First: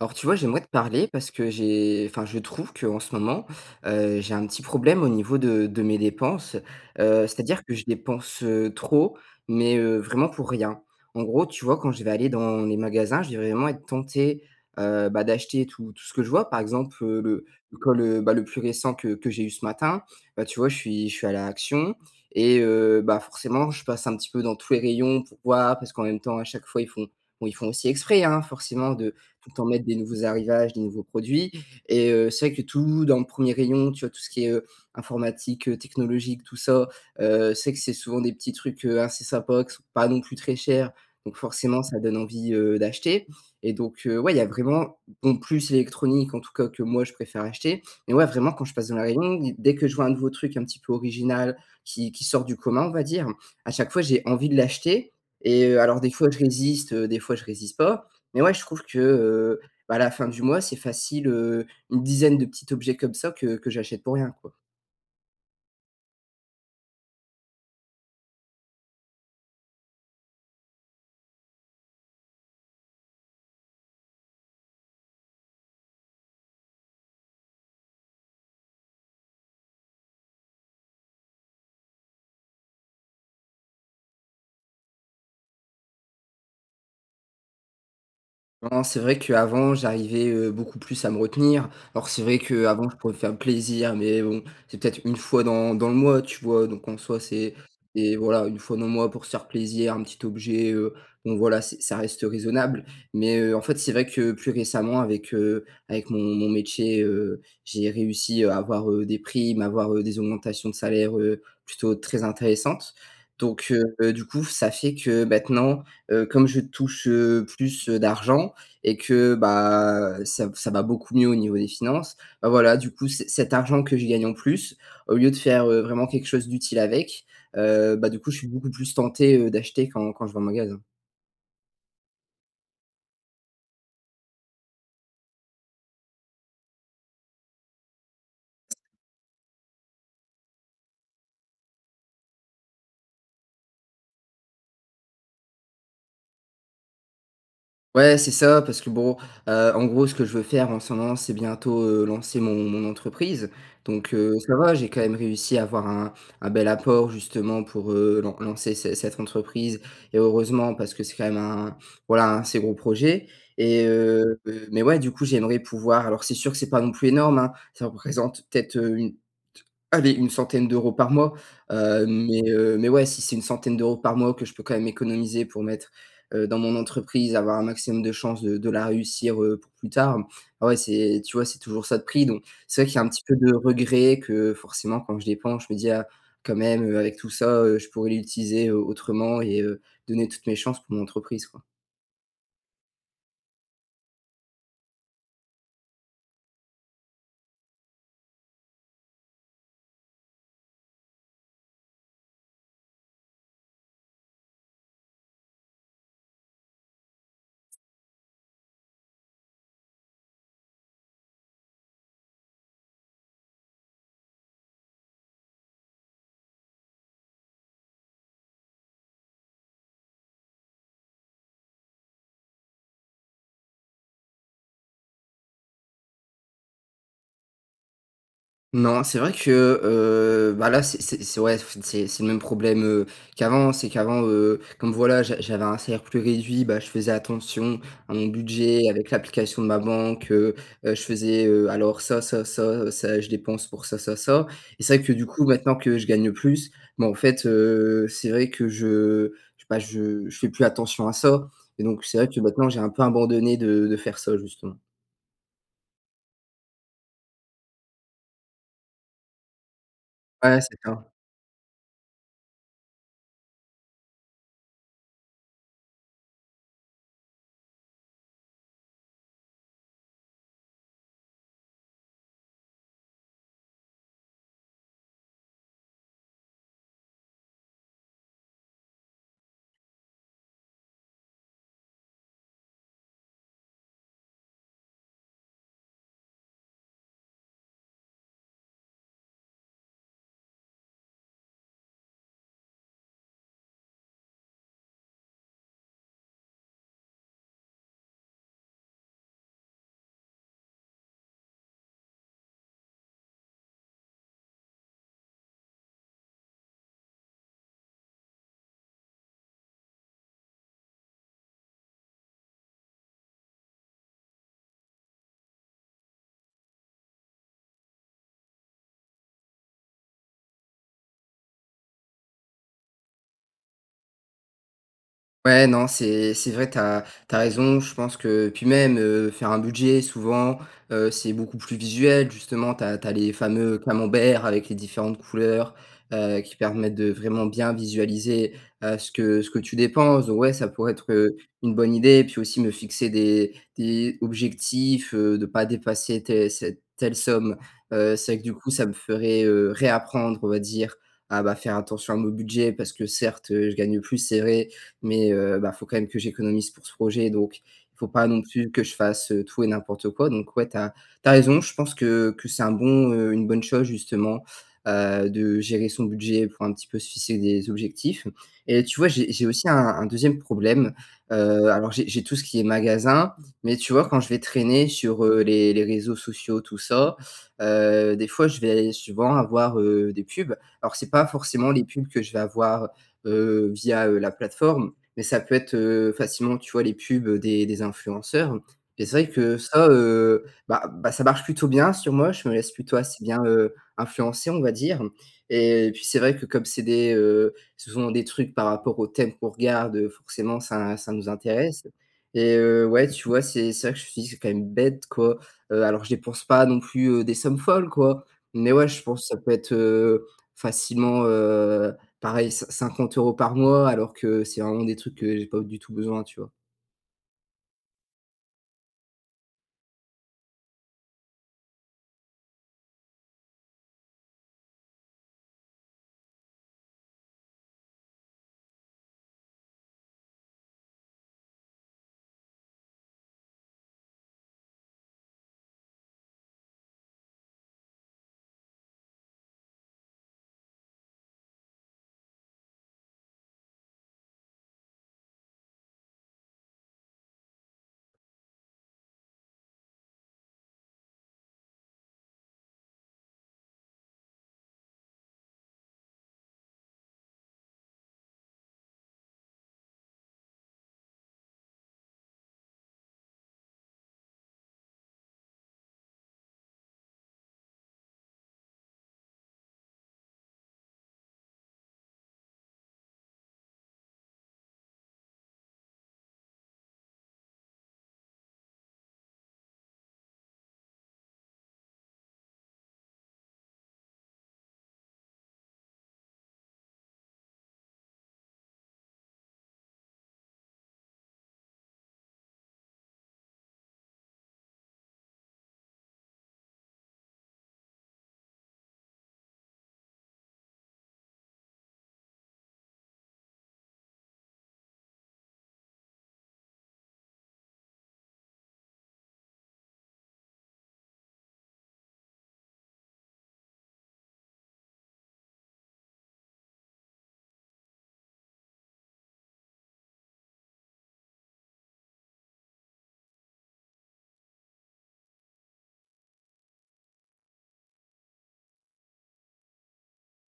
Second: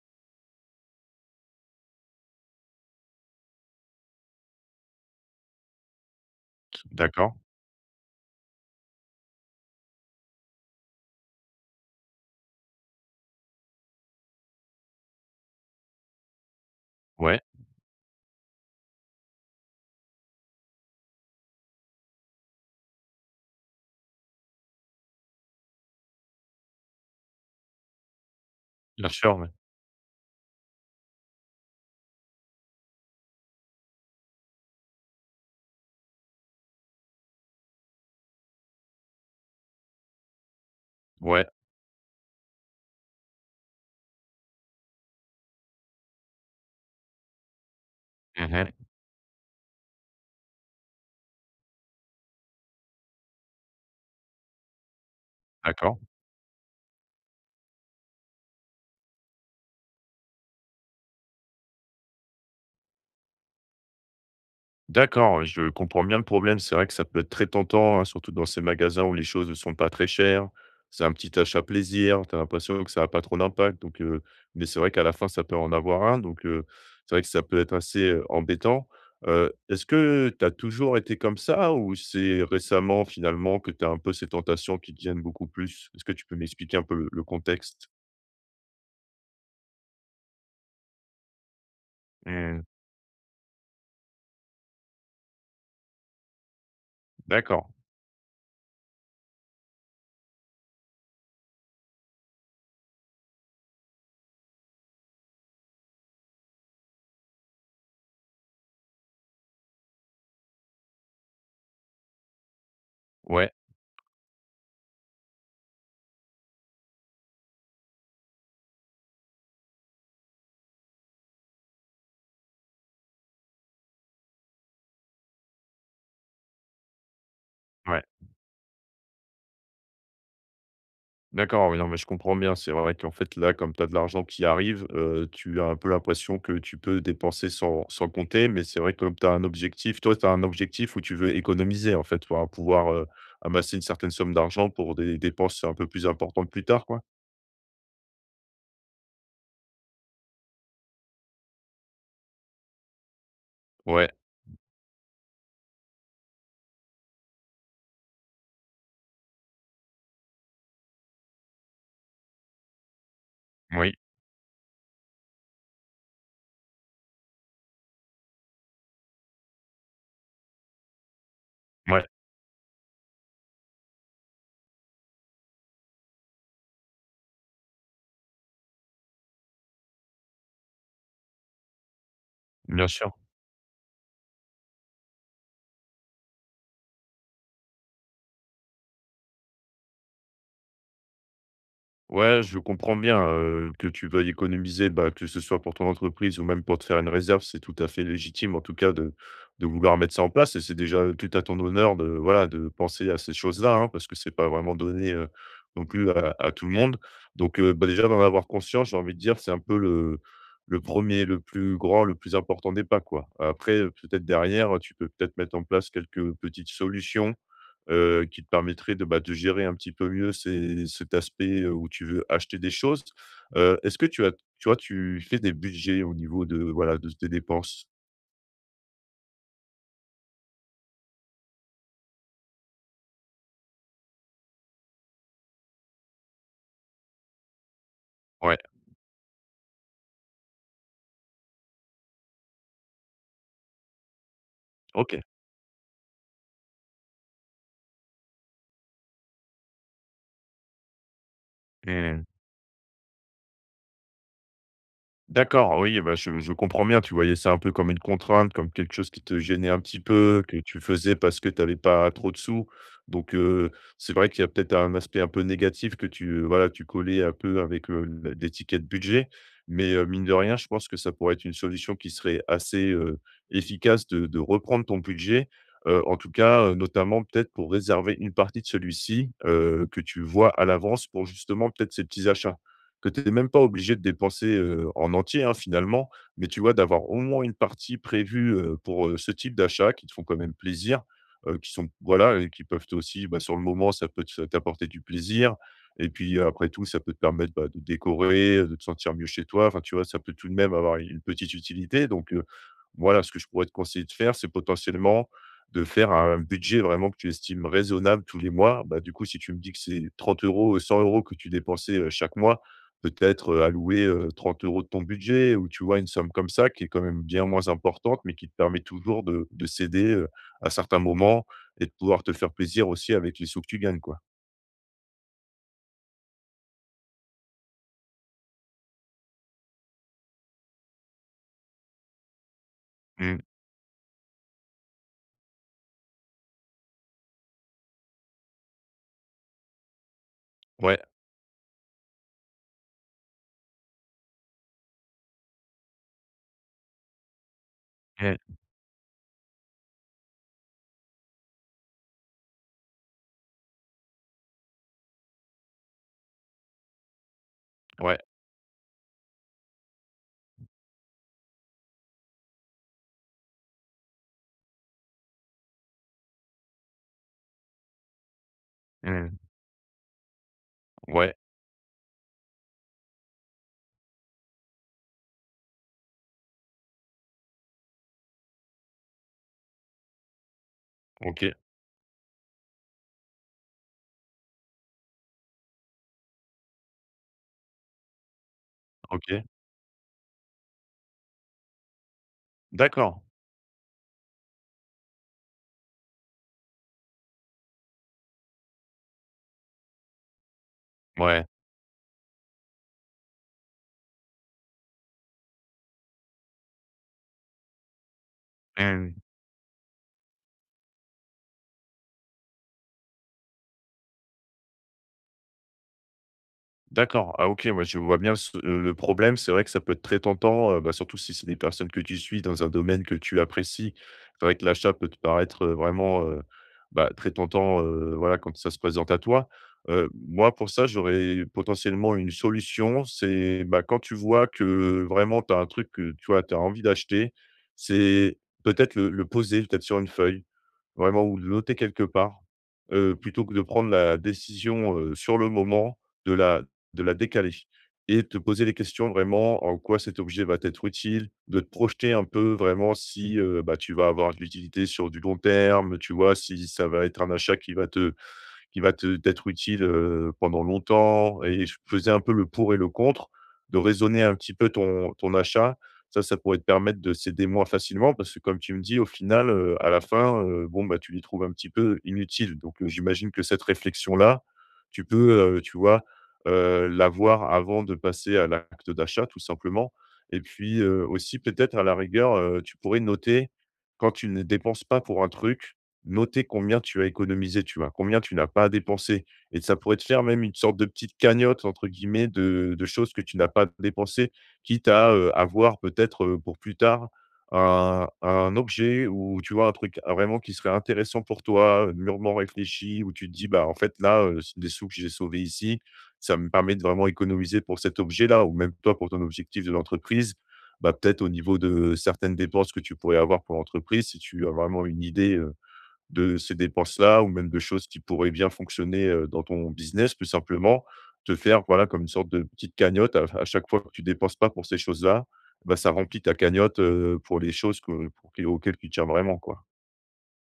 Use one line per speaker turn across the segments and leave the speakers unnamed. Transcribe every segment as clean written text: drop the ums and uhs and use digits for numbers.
Alors tu vois, j'aimerais te parler parce que j'ai enfin je trouve qu'en ce moment, j'ai un petit problème au niveau de mes dépenses.
D'accord.
C'est-à-dire que je dépense, trop, mais vraiment pour rien. En gros, tu vois, quand je vais aller dans les magasins, je vais vraiment être tenté, d'acheter tout ce que je vois. Par exemple,
Ouais,
le col, le plus récent que j'ai eu ce matin, bah, tu vois, je suis à la Action et forcément, je passe un petit peu dans tous les rayons pour voir parce qu'en même temps, à chaque fois, ils font bon, ils font aussi exprès, hein, forcément
bien
de
sûr, ouais.
tout le temps mettre des nouveaux arrivages, des nouveaux produits et c'est vrai que tout dans le premier rayon, tu vois? Tout ce qui est, informatique, technologique, tout ça, c'est souvent des petits trucs, assez sympas qui sont pas non plus très chers, donc
Ouais.
forcément ça donne envie, d'acheter et donc ouais, il y a vraiment bon, plus l'électronique en tout cas que moi je préfère acheter, mais ouais, vraiment quand
Mmh.
je passe dans la rayon, dès que je vois un nouveau truc un petit peu original qui sort du commun, on va dire, à chaque fois j'ai envie de l'acheter et
D'accord.
alors des fois je résiste, des fois je résiste pas mais ouais, je trouve que, à la fin du mois, c'est facile, une dizaine de petits objets comme ça que j'achète pour rien, quoi.
D'accord, je comprends bien le problème. C'est vrai que ça peut être très tentant, hein, surtout dans ces magasins où les choses ne sont pas très chères. C'est un petit achat plaisir, tu as l'impression que ça a pas trop d'impact donc mais c'est vrai qu'à la fin, ça peut en avoir un donc c'est vrai que ça peut être assez, embêtant. Est-ce que tu as toujours été comme ça ou c'est récemment, finalement, que tu as un peu ces tentations qui te viennent beaucoup plus? Est-ce que tu peux m'expliquer un peu le contexte?
Non, c'est vrai qu'avant, j'arrivais, beaucoup plus à me retenir. Alors c'est vrai
Mmh,
qu'avant, je pouvais me faire plaisir, mais bon, c'est peut-être une fois dans le mois, tu vois? Donc en soi, c'est
d'accord.
et voilà, une fois dans le mois pour se faire plaisir, un petit objet, bon voilà, c'est ça reste raisonnable. Mais, en fait, c'est vrai que plus récemment avec, avec mon métier, j'ai réussi à avoir, des primes, avoir, des augmentations de salaire, plutôt très intéressantes.
Ouais,
Donc, du coup, ça fait que maintenant, comme je touche, plus, d'argent, et que bah, ça va beaucoup mieux au niveau des finances, bah, voilà, du coup, c cet argent que je gagne en plus, au lieu de faire, vraiment quelque chose d'utile avec,
ouais.
du coup, je suis beaucoup plus tenté, d'acheter quand je vais en magasin.
D'accord, oui, non, mais je comprends bien. C'est vrai qu'en fait, là, comme tu as de l'argent qui arrive, tu as un peu l'impression que tu peux dépenser sans compter. Mais c'est vrai que comme tu as un objectif, toi, tu as un objectif où tu veux économiser, en fait, pour hein, pouvoir, amasser une certaine somme d'argent pour des dépenses un peu plus importantes plus tard, quoi?
Ouais, c'est ça, parce que bon, en gros, ce que je veux faire en ce moment, c'est bientôt, lancer mon entreprise.
Ouais,
Donc, ça va, j'ai quand même réussi à avoir un bel apport justement pour, lancer ce cette entreprise et heureusement parce que c'est quand même un voilà, un assez gros projet et
oui,
mais ouais, du coup, j'aimerais pouvoir alors c'est sûr que c'est pas non plus énorme, hein, ça représente peut-être, une allez, une centaine d'euros par mois,
ouais,
mais ouais, si c'est une centaine d'euros par mois que je peux quand même économiser pour mettre dans mon entreprise, avoir un maximum de chances de la réussir, pour plus tard. Ah ouais, c'est tu vois, c'est toujours ça de pris donc c'est vrai
bien
qu'il y a un
sûr.
petit peu de regret que forcément quand je dépense, je me dis: «Ah quand même, avec tout ça, je pourrais l'utiliser, autrement et donner toutes mes chances pour mon entreprise, quoi».
Ouais, je comprends bien, que tu veuilles économiser, bah, que ce soit pour ton entreprise ou même pour te faire une réserve, c'est tout à fait légitime en tout cas de vouloir mettre ça en place et c'est déjà tout à ton honneur de, voilà, de penser à ces choses-là, hein, parce que c'est pas vraiment donné, non plus à tout le monde. Donc, bah, déjà d'en avoir conscience, j'ai envie de dire, c'est un peu le premier, le plus grand, le plus important des pas, quoi. Après, peut-être derrière, tu peux peut-être mettre en place quelques petites solutions, qui te permettrait de, bah, de gérer un petit peu mieux ces cet aspect, où tu veux acheter des choses. Est-ce que tu as tu vois, tu fais des budgets au niveau de, voilà, de tes dépenses?
Non, c'est vrai que, là, c'est ouais, c'est le même problème, qu'avant. C'est qu'avant, comme voilà, j'avais un salaire plus réduit, bah, je faisais attention à mon
Ouais,
budget avec l'application de ma banque, je faisais, alors ça, je dépense pour ça, ça, ça et c'est vrai que
OK.
du coup, maintenant que je gagne plus, bah, en fait, c'est vrai que je bah, je fais plus attention à ça et donc c'est
Mmh.
vrai que maintenant j'ai un peu abandonné de faire ça, justement.
D'accord, oui, bah, je comprends bien. Tu voyais ça un peu comme une contrainte, comme quelque chose qui te gênait un petit peu, que
Ouais, c'est
tu
ça.
faisais parce que tu avais pas trop de sous. Donc, c'est vrai qu'il y a peut-être un aspect un peu négatif que tu, voilà, tu collais un peu avec, l'étiquette budget. Mais, mine de rien, je pense que ça pourrait être une solution qui serait assez, efficace de reprendre ton budget. En tout cas, notamment peut-être pour réserver une partie de celui-ci, que tu vois à l'avance pour justement peut-être ces petits achats que tu es même pas obligé de dépenser, en entier, hein, finalement, mais tu vois, d'avoir au moins une partie prévue, pour, ce type d'achats qui te font quand même plaisir, qui sont voilà et qui peuvent aussi, bah, sur le moment, ça peut te t'apporter du plaisir et puis, après tout, ça peut te permettre, bah, de décorer, de te sentir mieux chez toi. Enfin, tu vois, ça peut tout de même avoir une petite utilité donc voilà, ce que je pourrais te conseiller de faire, c'est potentiellement de faire un budget vraiment que tu estimes raisonnable tous les mois. Bah, du coup, si tu me dis que c'est 30 € 100 € que tu dépensais, chaque mois, peut-être, allouer, 30 € de ton budget ou tu vois? Une somme comme ça qui est quand même bien moins importante, mais qui te permet toujours de céder, à certains moments et de pouvoir te faire plaisir aussi avec les sous que tu gagnes, quoi.
Ouais, non, c'est vrai, t'as raison. Je pense que puis même, faire un budget souvent, c'est beaucoup plus visuel. Justement, t'as les
Mmh.
fameux camemberts avec les différentes couleurs, qui permettent de vraiment bien visualiser, ce que tu dépenses. Donc ouais, ça pourrait
Ouais.
être, une bonne idée. Puis aussi me fixer des objectifs, de pas dépasser telle somme. C'est vrai que du
Mmh.
coup, ça me ferait, réapprendre, on va dire, à, bah, faire attention à mon budget parce que certes, je gagne plus, c'est vrai, mais faut quand même que j'économise pour ce projet, donc il faut
Ouais.
pas non plus que je fasse, tout et n'importe quoi, donc ouais, t'as as raison. Je pense que c'est une bonne chose justement, de gérer son budget pour un petit peu se fixer des objectifs et tu vois, j'ai
Mmh.
j'ai aussi un 2e problème,
Ouais.
alors j'ai tout ce qui est magasin, mais tu vois, quand je vais traîner sur, les réseaux sociaux, tout ça, des fois, je vais souvent avoir, des pubs. Alors c'est pas
OK.
forcément les pubs que je vais avoir, via, la plateforme, mais ça peut être, facilement, tu vois, les pubs des influenceurs et c'est vrai
OK.
que ça, ça marche plutôt bien sur moi. Je me laisse plutôt
D'accord.
assez bien, influencer, on va dire et puis, c'est vrai que comme ce sont des trucs par rapport au thème qu'on regarde, forcément ça nous
Ouais.
intéresse et ouais, tu vois, c'est vrai que je me suis dit: «C'est quand même bête, quoi». Alors je dépense pas non plus, des sommes folles, quoi, mais ouais, je
Mmh.
pense que ça peut être, facilement, pareil, 50 € par mois alors que c'est vraiment des trucs que j'ai pas du tout besoin, tu vois?
D'accord. Ah, OK. Moi, je vois bien ce le problème. C'est vrai que ça peut être très tentant, bah, surtout si c'est des personnes que tu suis dans un domaine que tu apprécies. C'est vrai que l'achat peut te paraître, vraiment, bah, très tentant, voilà, quand ça se présente à toi. Moi, pour ça, j'aurais potentiellement une solution. C'est, bah, quand tu vois que vraiment tu as un truc que, tu vois, tu as envie d'acheter, c'est peut-être le poser, peut-être sur une feuille, vraiment ou le noter quelque part, plutôt que de prendre la décision, sur le moment de la de la décaler et te poser les questions vraiment en quoi cet objet va t'être utile, de te projeter un peu vraiment si, bah, tu vas avoir de l'utilité sur du long terme, tu vois? Si ça va être un achat qui va te t'être utile, pendant longtemps et je faisais un peu le pour et le contre, de raisonner un petit peu ton achat. Ça pourrait te permettre de céder moins facilement parce que comme tu me dis, au final, à la fin, bon, bah, tu les trouves un petit peu inutiles. Donc j'imagine que cette réflexion-là, tu peux, tu vois, l'avoir avant de passer à l'acte d'achat, tout simplement et puis, aussi peut-être à la rigueur, tu pourrais noter quand tu ne dépenses pas pour un truc, noter combien tu as économisé, tu vois? Combien tu n'as pas à dépenser et ça pourrait te faire même une sorte de petite «cagnotte» entre guillemets de choses que tu n'as pas dépensées, quitte à, avoir peut-être, pour plus tard un objet ou tu vois? Un truc vraiment qui serait intéressant pour toi, mûrement réfléchi où tu te dis: «Bah, en fait là, c'est des sous que j'ai sauvés ici, ça me permet de vraiment économiser pour cet objet-là» ou même toi pour ton objectif de l'entreprise, bah, peut-être au niveau de certaines dépenses que tu pourrais avoir pour l'entreprise, si tu as vraiment une idée, de ces dépenses-là ou même de choses qui pourraient bien fonctionner, dans ton business, plus simplement. Te faire, voilà, comme une sorte de petite cagnotte à chaque fois que tu dépenses pas pour ces choses-là, bah, ça remplit ta cagnotte, pour les choses que pour que auxquelles tu tiens vraiment, quoi.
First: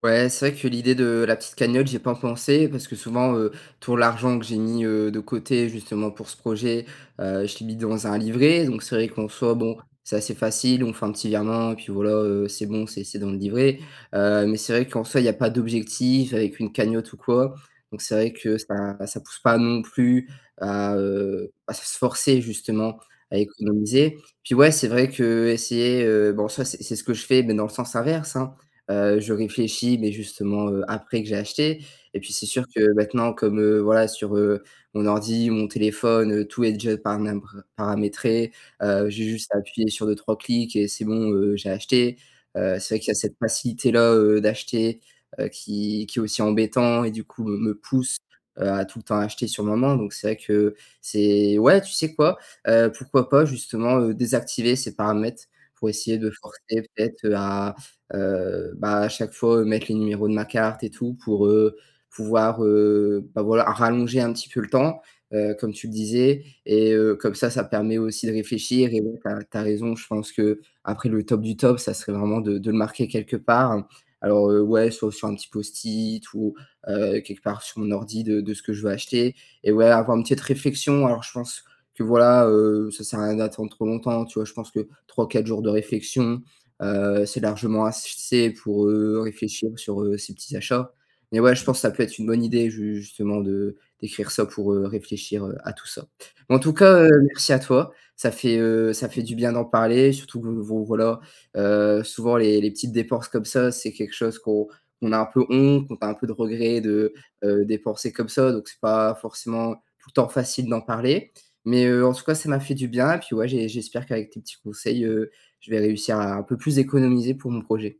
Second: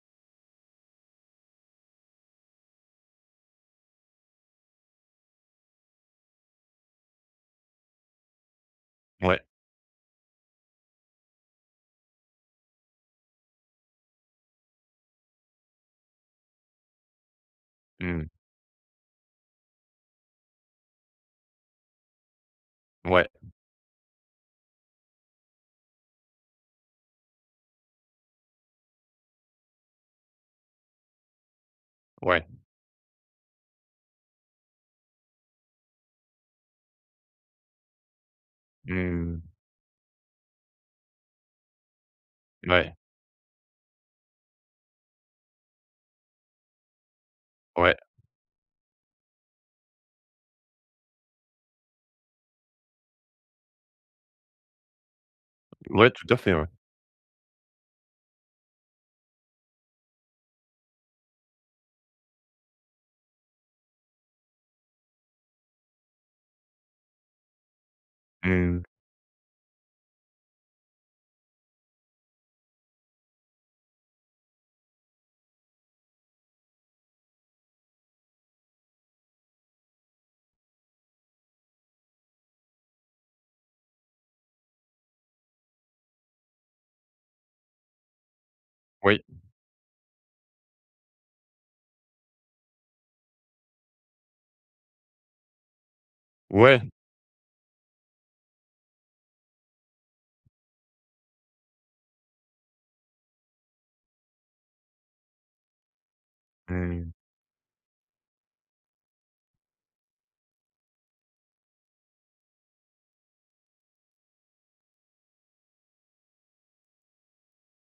Ouais, c'est vrai que l'idée de la petite cagnotte, j'ai pas pensé parce que souvent, tout l'argent que j'ai mis, de côté justement pour ce projet, je l'ai mis dans un livret. Donc c'est vrai qu'en
Ouais.
soi, bon, c'est assez facile, on fait un petit virement et puis voilà, c'est bon, c'est dans le livret. Mais c'est vrai qu'en soi, il y a pas d'objectif avec une cagnotte ou quoi. Donc c'est
Mmh.
vrai que ça pousse pas non plus à se forcer justement
Ouais,
à économiser. Puis ouais, c'est vrai qu'essayer, bon ça c'est ce que je fais, mais dans le sens inverse, hein. Je réfléchis, mais justement, après que j'ai acheté et puis
ouais.
c'est sûr que maintenant comme, voilà sur, mon ordi, mon téléphone, tout est déjà paramèbre paramétré. J'ai
Mmh.
juste à appuyer sur deux trois clics et c'est bon, j'ai acheté.
Ouais,
C'est vrai qu'il y a cette facilité-là, d'acheter, qui est aussi embêtant et du coup me
ouais.
pousse, à tout le temps acheter sur le moment. Donc c'est vrai que c'est ouais, tu sais quoi? Pourquoi pas justement, désactiver ces paramètres pour
Ouais,
essayer
tout
de
à fait,
forcer
ouais.
peut-être, à chaque fois, mettre les numéros de ma carte et tout pour, pouvoir, voilà, rallonger un petit peu le temps, comme tu le disais et comme ça permet aussi de
Mmh.
réfléchir et ouais, tu as raison, je pense que après le top du top, ça serait vraiment de le marquer quelque part. Alors, ouais, soit sur un petit post-it ou, quelque part sur mon ordi de ce que je veux acheter et ouais, avoir une petite réflexion. Alors je pense que voilà, ça sert à rien d'attendre trop longtemps, tu vois? Je pense que trois quatre jours de réflexion, c'est largement assez pour,
Oui.
réfléchir sur, ses petits achats. Mais ouais, je pense que ça peut être une bonne idée ju justement de d'écrire ça pour, réfléchir, à tout ça. Mais en tout
Ouais.
cas, merci à toi. Ça fait du bien d'en parler, surtout que vo voilà, souvent les petites dépenses comme ça, c'est quelque chose qu'on a un peu honte, qu'on a un peu de regret
Mmh.
de, dépenser comme ça, donc c'est pas forcément tout le temps facile d'en parler. Mais, en tout cas, ça m'a fait du bien et puis ouais, j'espère qu'avec tes petits conseils, je vais réussir à un peu plus économiser pour mon projet.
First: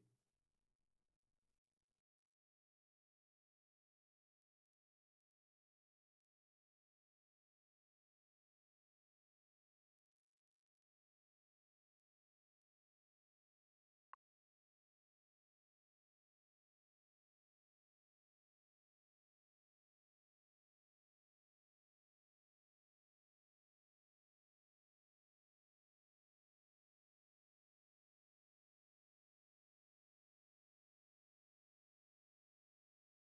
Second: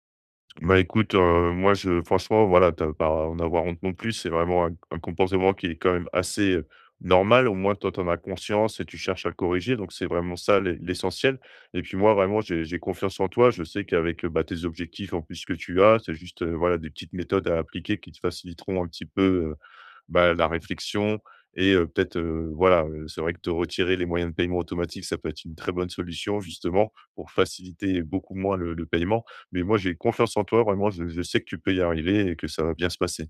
Bah, écoute, moi, je franchement, voilà, tu pas à en avoir honte non plus. C'est vraiment un comportement qui est quand même assez, normal. Au moins, toi, t'en as conscience et tu cherches à le corriger, donc c'est vraiment ça l'essentiel et puis moi, vraiment, j'ai confiance en toi. Je sais qu'avec, bah, tes objectifs en plus que tu as, c'est juste, voilà, des petites méthodes à appliquer qui te faciliteront un petit peu, bah, la réflexion et peut-être, voilà, c'est vrai que te retirer les moyens de paiement automatiques, ça peut être une très bonne solution justement pour faciliter beaucoup moins le paiement. Mais moi, j'ai confiance en toi, vraiment, je sais que tu peux y arriver et que ça va bien se passer.